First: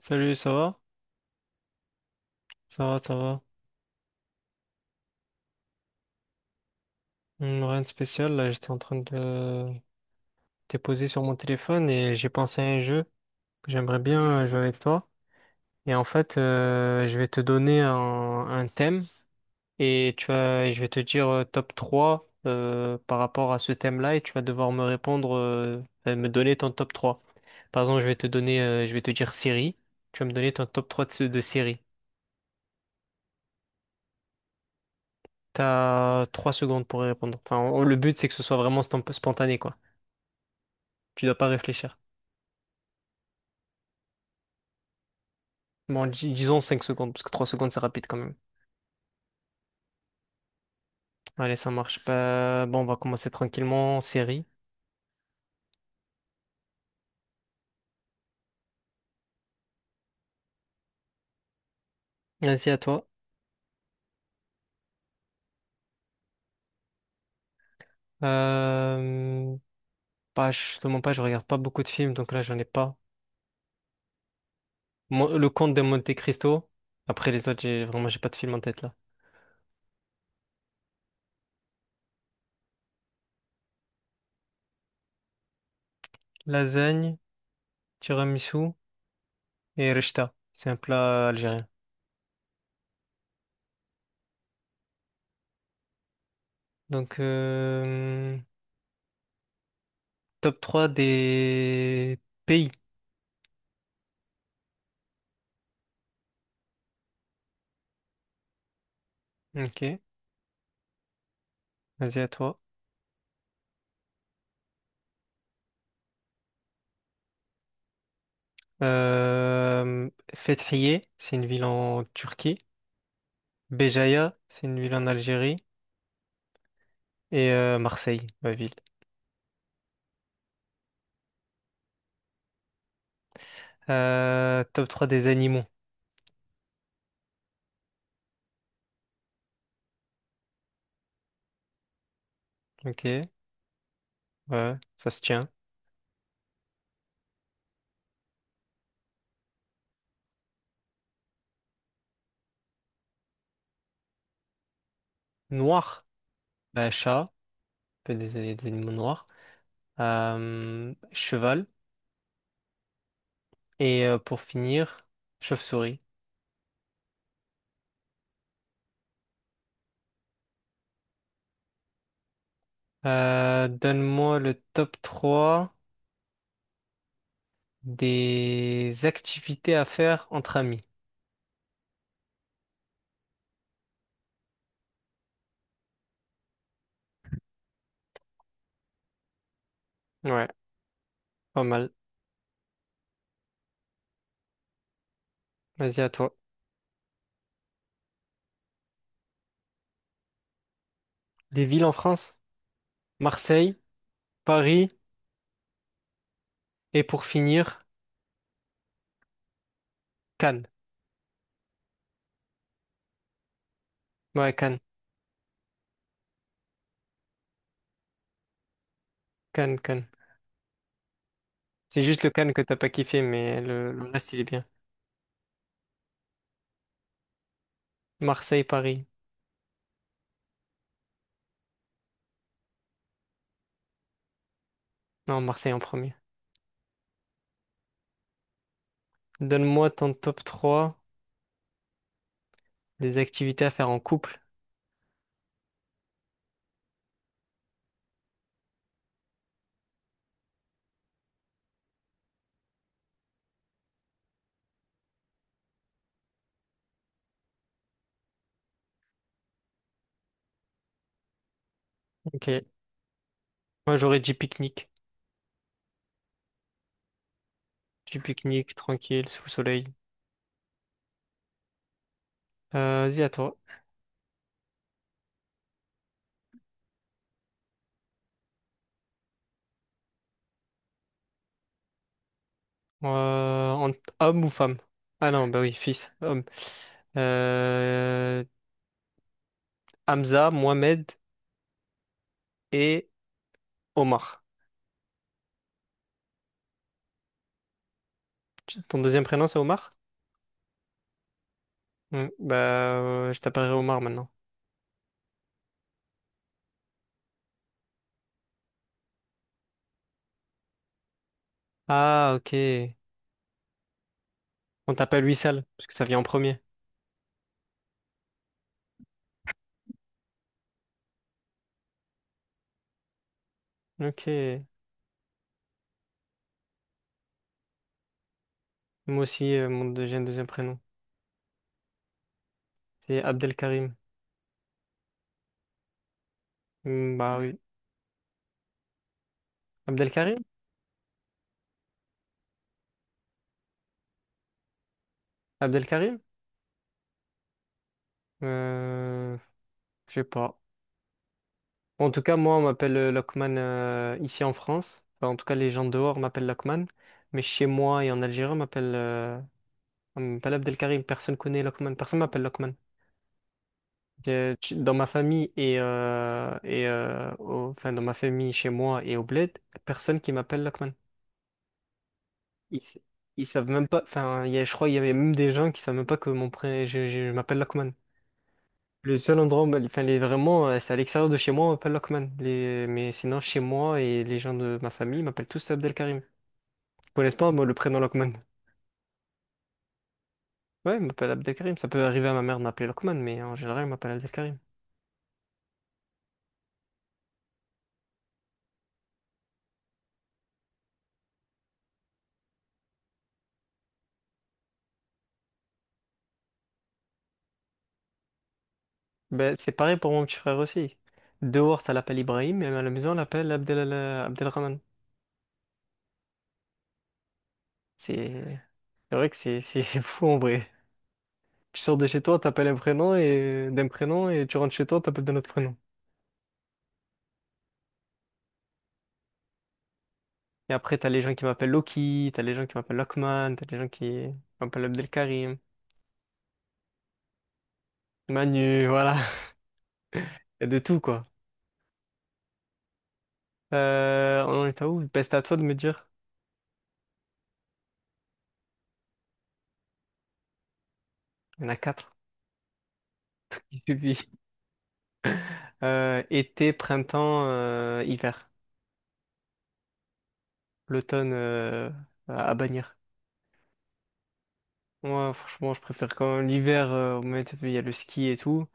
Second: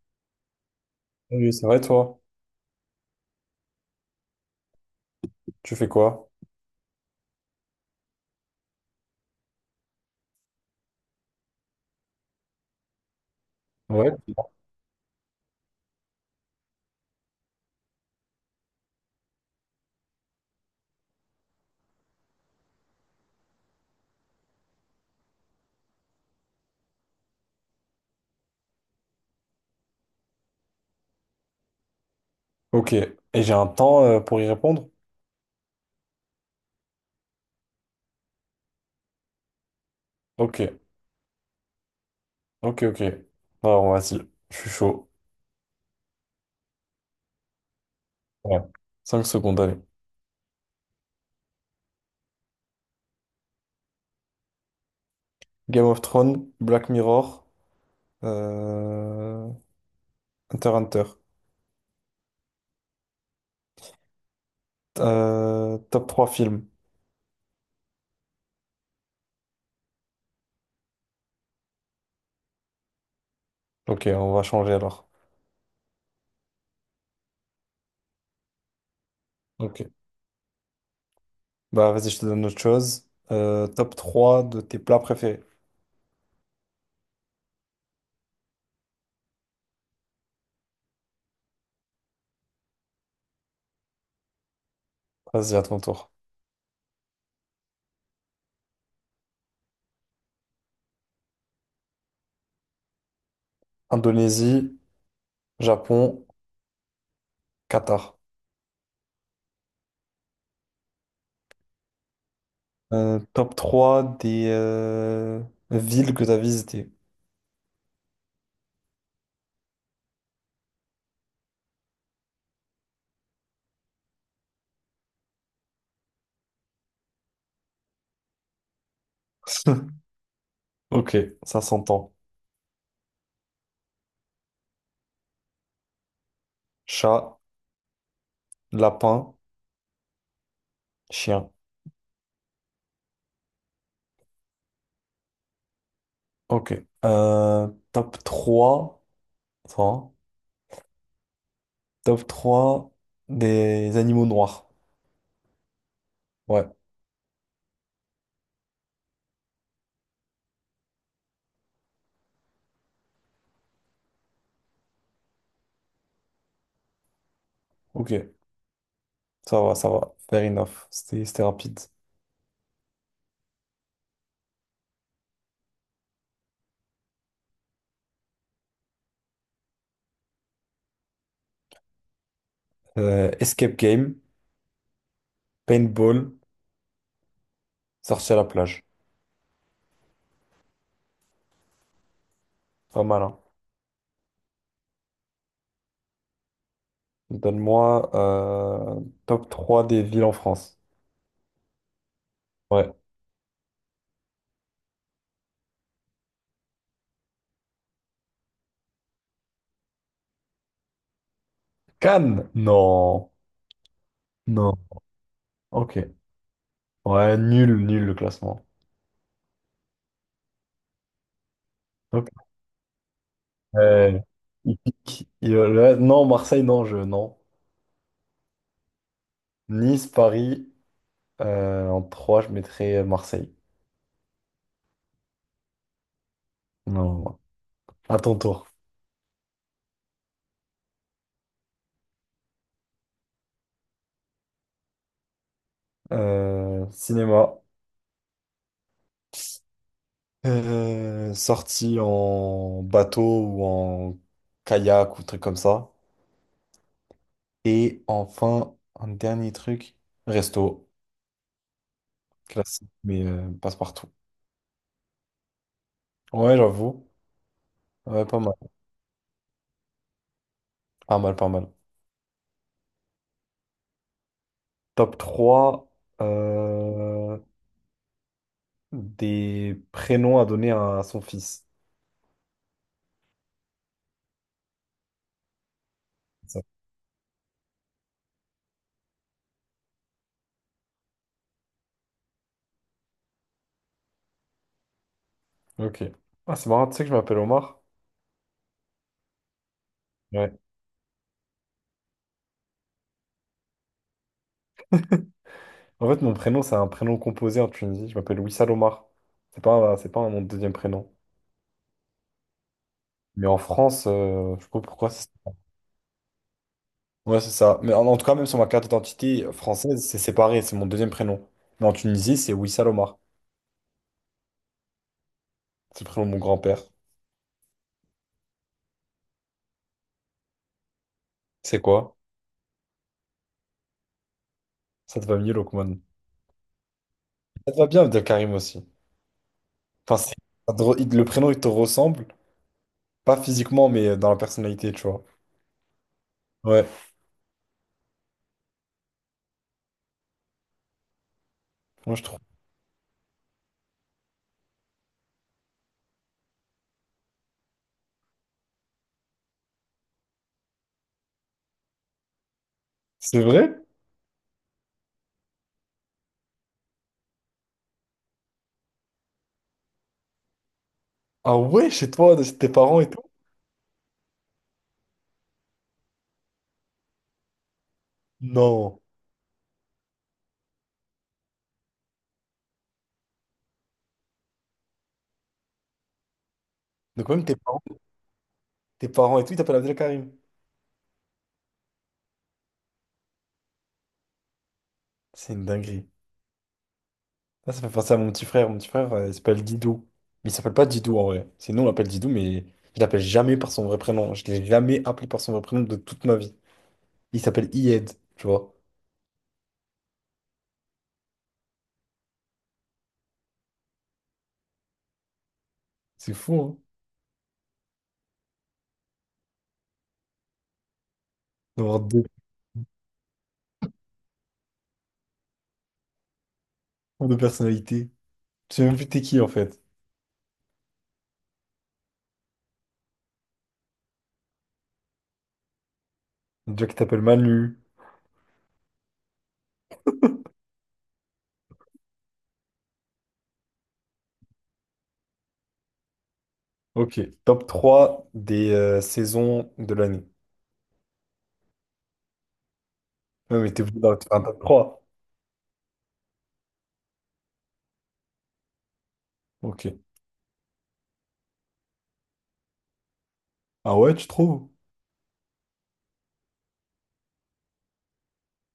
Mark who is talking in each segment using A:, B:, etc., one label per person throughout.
A: Salut, ça va?
B: Oui, c'est vrai, toi.
A: Ça va, ça va.
B: Tu fais quoi?
A: Rien de spécial, là, j'étais en train de déposer sur mon téléphone et j'ai pensé à un jeu que j'aimerais
B: Ouais.
A: bien jouer avec toi. Et en fait, je vais te donner un thème et tu vas, je vais te dire top 3 par rapport à ce thème-là et tu vas devoir me répondre, enfin, me donner ton top 3. Par exemple, je vais te donner, je vais te dire série, tu vas me donner ton top 3 de série.
B: Ok. Et j'ai un temps pour y répondre?
A: T'as 3 secondes pour y répondre. Enfin, le but, c'est que ce soit vraiment spontané, quoi.
B: Ok.
A: Tu dois pas réfléchir.
B: Ok, ok. Bon, alors, vas-y. Je suis chaud.
A: Bon, disons 5 secondes, parce que 3 secondes, c'est rapide quand même.
B: Ouais. 5 secondes, allez.
A: Allez, ça marche. Pas bon, on va commencer tranquillement. Série.
B: Game of Thrones, Black Mirror, euh... Hunter x Hunter.
A: Vas-y, à toi.
B: Top 3 films.
A: Euh... Bah, justement pas, je regarde pas beaucoup de films, donc là, j'en ai pas.
B: Ok, on va changer alors.
A: Le Comte de Monte Cristo. Après les autres, j'ai vraiment, j'ai pas de film en tête là.
B: Ok. Bah, vas-y, je te donne autre chose. Top 3 de tes plats préférés.
A: Lasagne, tiramisu et rechta. C'est un plat algérien.
B: Vas-y, à ton tour.
A: Donc, top 3 des pays.
B: Indonésie, Japon, Qatar.
A: Ok, vas-y, à toi.
B: Top 3 des villes que tu as visitées.
A: Euh, Fethiye, c'est une ville en Turquie. Béjaïa, c'est une ville en Algérie. Et Marseille, ma ville.
B: Ok, ça s'entend.
A: Top 3 des animaux.
B: Chat, lapin, chien.
A: Ok, ouais, ça se tient.
B: Ok. Top 3. Attends. Top trois des animaux noirs.
A: Noir,
B: Ouais,
A: bah, chat, un peu des animaux noirs. Cheval. Et pour finir, chauve-souris.
B: ok. Ça va, ça va. Fair enough. C'était rapide.
A: Donne-moi le top 3 des activités à faire entre amis.
B: Escape game, paintball, sortie à la plage.
A: Ouais, pas mal.
B: Pas mal, hein.
A: Vas-y à toi.
B: Donne-moi top 3 des villes en France.
A: Des villes en France?
B: Ouais.
A: Marseille. Paris et pour finir, Cannes.
B: Cannes? Non.
A: Ouais,
B: Non.
A: Cannes,
B: Ok. Ouais, nul, nul le classement.
A: Cannes, Cannes. C'est juste
B: Donc,
A: le Cannes que t'as pas kiffé, mais le
B: euh,
A: reste, il est bien.
B: il pique. Non, Marseille, non, je, non.
A: Marseille, Paris.
B: Nice, Paris, en 3 je mettrais Marseille.
A: Non, Marseille en premier.
B: Non, à ton tour.
A: Donne-moi ton top trois des activités à faire en couple.
B: Cinéma. Sortie en bateau ou en kayak ou truc comme ça. Et enfin, un dernier truc, resto.
A: Ok.
B: Classique, mais
A: Moi,
B: passe-partout.
A: j'aurais dit pique-nique.
B: Ouais, j'avoue.
A: Petit
B: Ouais, pas mal.
A: pique-nique, tranquille, sous le soleil.
B: Pas mal, pas mal.
A: Vas-y, à toi.
B: Top 3 euh, des prénoms à donner à son fils.
A: Euh, en- homme ou femme? Ah non, bah oui, fils, homme.
B: C'est
A: Euh, Hamza, Mohamed et Omar.
B: ça. Ok. Ah, c'est marrant, tu sais que je m'appelle Omar?
A: Ton deuxième prénom, c'est Omar?
B: Ouais.
A: Hmm, bah, je t'appellerai Omar maintenant.
B: En fait, mon prénom, c'est un prénom composé en Tunisie. Je m'appelle Wissal Omar. C'est pas mon deuxième prénom.
A: Ah, ok.
B: Mais en France, je sais pas
A: On
B: pourquoi.
A: t'appelle Wissal, parce que ça vient en premier.
B: Ouais, c'est ça. Mais en tout cas, même sur ma carte d'identité française, c'est séparé. C'est mon deuxième prénom. Mais en Tunisie, c'est Wissal Omar.
A: Ok.
B: C'est le prénom de mon grand-père.
A: Moi aussi, mon deuxième prénom.
B: C'est quoi?
A: C'est Abdelkarim.
B: Ça te va mieux, Lokman.
A: Hmm, bah oui.
B: Ça te va bien, Abdelkarim aussi. Enfin, c'est-
A: Abdelkarim?
B: ça te re- il- le prénom, il te ressemble. Pas physiquement, mais dans la personnalité, tu vois.
A: Abdelkarim?
B: Ouais.
A: Euh, je sais pas. Bon, en
B: Moi,
A: tout
B: je
A: cas,
B: trouve.
A: moi, on m'appelle Lokman ici en France. Enfin, en tout cas, les gens dehors m'appellent Lokman. Mais chez moi et en Algérie, on m'appelle Abdelkarim. Personne connaît Lokman. Personne m'appelle Lokman.
B: C'est vrai?
A: Dans ma famille enfin, dans ma famille, chez moi et au bled, personne qui m'appelle Lokman.
B: Ah ouais, chez toi, tes
A: Ils, s-
B: parents et tout?
A: ils savent même pas. Enfin, je crois qu'il y avait même des gens qui savent même pas que mon je m'appelle Lokman.
B: Non.
A: Le seul endroit, enfin, les, vraiment, c'est à l'extérieur de chez moi, on m'appelle Lokman. Mais sinon, chez moi et les gens de ma famille m'appellent tous Abdelkarim. Ils
B: Donc
A: connaissent
B: même
A: pas, moi, le prénom Lokman.
B: tes parents et tout, ils t'appellent Abdelkarim.
A: Ouais, ils m'appellent Abdelkarim. Ça peut arriver à ma mère de m'appeler Lokman, mais en général, ils m'appellent Abdelkarim.
B: C'est une dinguerie. Ça fait penser à mon petit frère. Mon petit frère, il s'appelle Didou. Mais il s'appelle pas Didou en vrai. C'est nous, on l'appelle Didou, mais je l'appelle jamais par son vrai prénom. Je l'ai jamais appelé par son vrai prénom de toute ma vie. Il s'appelle Iyed, tu vois.
A: Ben, c'est pareil pour mon petit frère aussi. Dehors, ça l'appelle Ibrahim, mais à la maison, on l'appelle Abdel, Abdelrahman.
B: C'est fou, hein?
A: C'est c'est vrai que c'est c'est fou en vrai. Tu sors
B: D'avoir
A: de chez
B: deux
A: toi, t'appelles un prénom et d'un prénom, et tu rentres chez toi, t'appelles d'un autre prénom.
B: tours de personnalité. Tu sais même plus t'es qui, en fait.
A: Et après, t'as les gens qui m'appellent Loki, t'as les gens qui m'appellent Lockman, t'as les gens qui m'appellent Abdelkarim,
B: Un gars qui t'appelle Manu.
A: Manu, voilà. Il y a de tout, quoi. On en est à où? Ben, c'est à toi de me dire.
B: Ok. Top 3 des saisons de l'année.
A: Il y en a quatre.
B: Ouais, mais
A: Il
B: t'es obligé d'en
A: suffit.
B: faire un top trois.
A: Été, printemps, hiver.
B: Ok.
A: L'automne, à bannir.
B: Ah ouais, tu trouves?
A: Moi, franchement, je préfère quand même l'hiver, au moins, t'as vu, il y a le ski et tout.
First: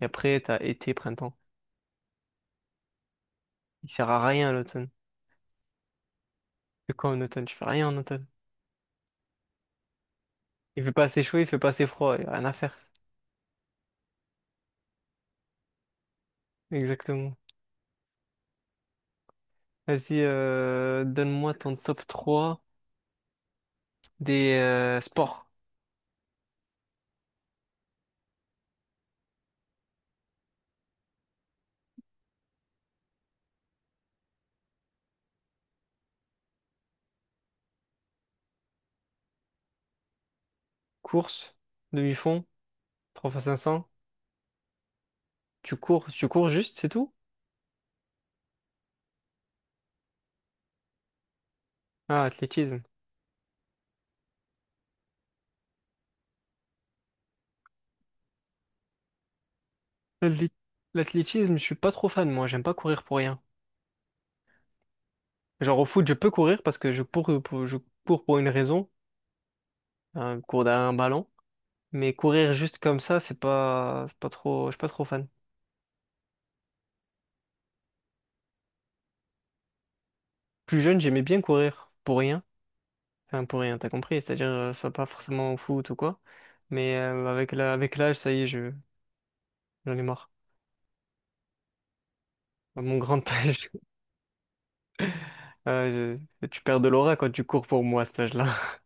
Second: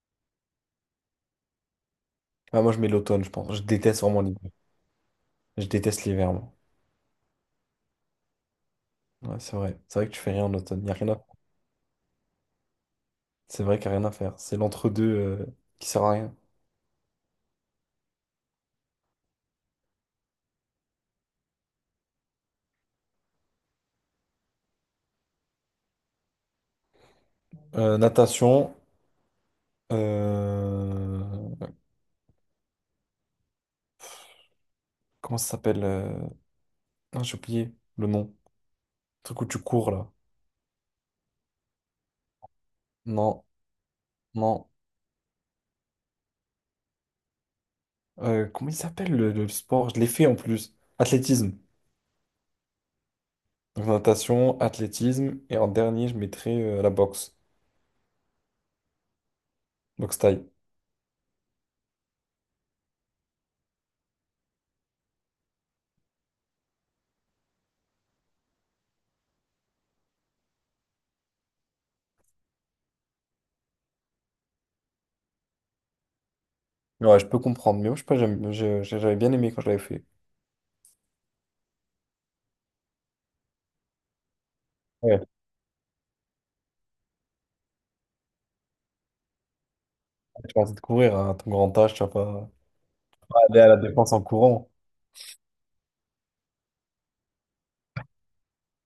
A: Et après, t'as été, printemps.
B: Ah, moi, je mets l'automne, je pense. Je
A: Il
B: déteste
A: sert
B: vraiment
A: à
B: l'hiver.
A: rien, l'automne.
B: Je déteste l'hiver, moi.
A: C'est quoi en automne? Tu fais rien en automne.
B: Ouais, c'est vrai. C'est vrai que tu fais rien en
A: Il
B: automne. Y
A: fait
B: a
A: pas
B: rien
A: assez
B: à...
A: chaud, il fait pas assez froid. Il y a rien à faire.
B: C'est vrai qu'il n'y a rien à faire. C'est l'entre-deux qui sert à rien.
A: Exactement. Vas-y, donne-moi ton top 3 des sports.
B: Natation. euh, Comment ça s'appelle? Ah, j'ai oublié le nom. Le truc où tu cours, là.
A: Course, demi-fond, 3
B: Non,
A: x 500.
B: non.
A: Tu cours juste, c'est tout?
B: Comment il s'appelle le sport? Je l'ai fait en plus. Athlétisme.
A: Ah, athlétisme.
B: Donc, natation, athlétisme. Et en dernier, je mettrais la boxe. Boxe thaï.
A: L'athléti- L'athlétisme, je suis pas trop fan, moi, j'aime pas courir pour rien. Genre au foot, je peux courir parce que je cours pour une raison, hein, je cours derrière un ballon. Mais courir juste comme ça, c'est pas trop, je suis pas trop fan.
B: Ouais, je peux comprendre, mais moi, je sais pas, j'avais bien aimé quand je l'avais fait.
A: Plus jeune, j'aimais bien courir pour rien. Enfin, pour rien, t'as compris, c'est-à-dire, soit pas
B: Ouais,
A: forcément au foot ou quoi. Mais avec la, avec l'âge, ça y est, je j'en ai marre.
B: tu vas te courir à ton grand âge, tu vas pas
A: À mon grand
B: aller à
A: âge,
B: la défense en courant.
A: tu perds de l'aura quand tu cours pour moi à cet âge-là.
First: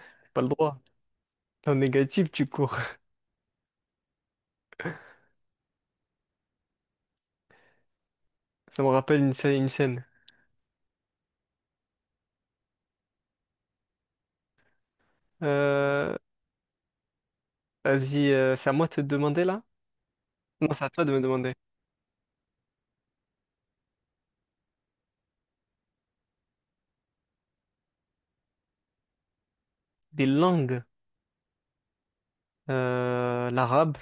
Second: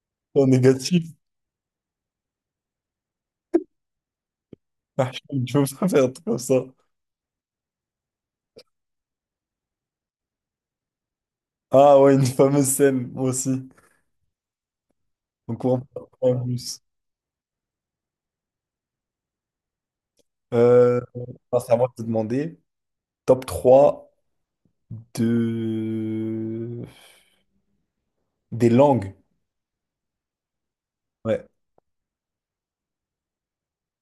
A: T'as pas
B: En
A: le droit.
B: négatif.
A: T'es en négatif, tu cours.
B: Ah, tu veux pas faire un truc comme ça.
A: Ça me rappelle une scène. Une scène.
B: Ah ouais, une fameuse scène, moi aussi. En courant
A: Euh,
B: ouais, en plus.
A: vas-y, c'est à moi de te demander là? Non, c'est à
B: Euh,
A: toi de me demander.
B: alors, c'est à moi de te demander. Top trois de... des langues.
A: Des langues.
B: Ouais,
A: L'arabe,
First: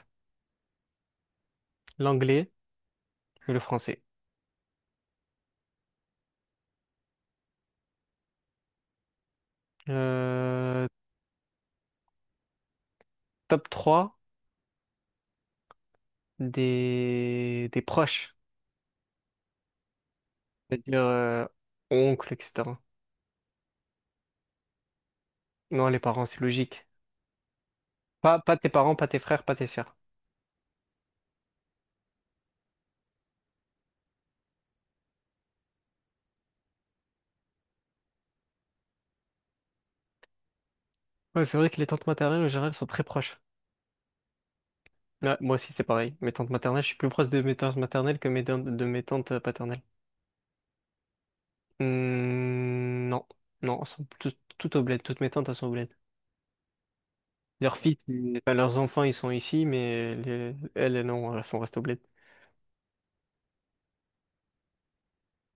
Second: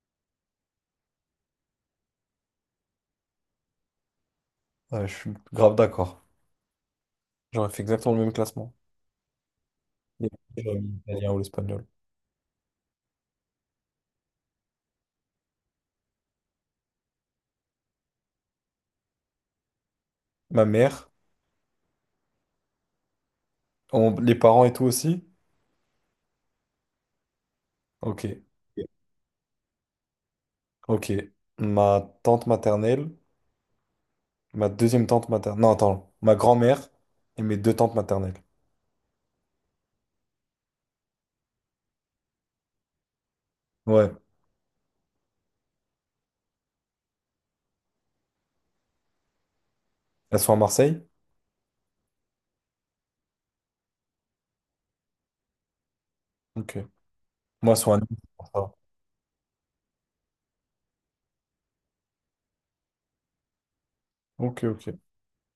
A: l'anglais et le français.
B: ouais, je suis grave d'accord. J'aurais fait exactement le même classement. J'aurais
A: Euh,
B: mis l'italien ou l'espagnol.
A: top 3 des proches.
B: Ma
A: C'est-à-dire
B: mère,
A: oncle, etc.
B: les parents et tout aussi.
A: Non, les parents, c'est logique. Pas,
B: Ok.
A: pas tes parents, pas tes frères, pas tes sœurs.
B: Ok. Ma tante maternelle, ma deuxième tante maternelle. Non, attends. Ma grand-mère et mes deux tantes maternelles.
A: Ouais, c'est vrai que les tantes maternelles, en général, sont très proches.
B: Ouais.
A: Ouais, moi aussi, c'est pareil. Mes tantes maternelles, je suis plus proche de mes tantes maternelles que de mes tantes paternelles.
B: Elles sont à Marseille?
A: Hmm, non, non, elles sont toutes, toutes au bled. Toutes mes tantes, elles sont au bled.
B: Ok. Moi,
A: Leurs
B: elles sont à
A: filles,
B: Nice. C'est pour
A: enfin,
B: ça.
A: leurs enfants, ils sont ici, mais elles, elles, non, elles sont restées au bled.
B: Ok, ok.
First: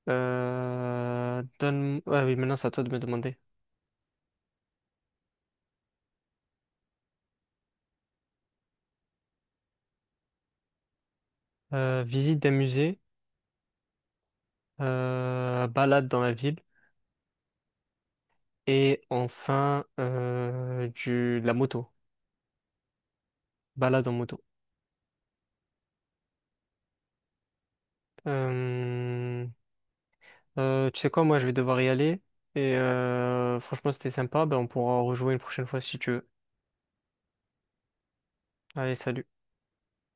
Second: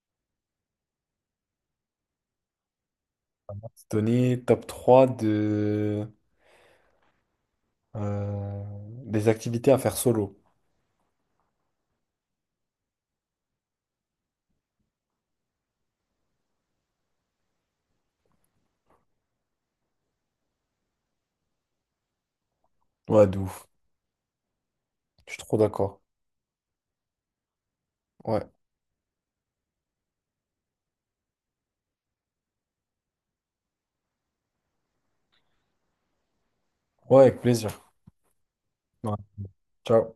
A: Ah oui, maintenant, c'est à toi de me demander.
B: On va se donner top 3 de... euh, des activités à faire solo.
A: Visite d'un musée, balade dans la ville, et enfin, de la moto.
B: Ouais, de ouf.
A: Balade en moto.
B: Je suis trop d'accord. Ouais.
A: Euh, tu sais quoi, moi je vais devoir y aller. Et franchement, c'était sympa. Ben, on pourra rejouer une prochaine fois si tu veux.
B: Ouais, avec plaisir.
A: Allez,
B: Ouais.
A: salut.
B: Ciao.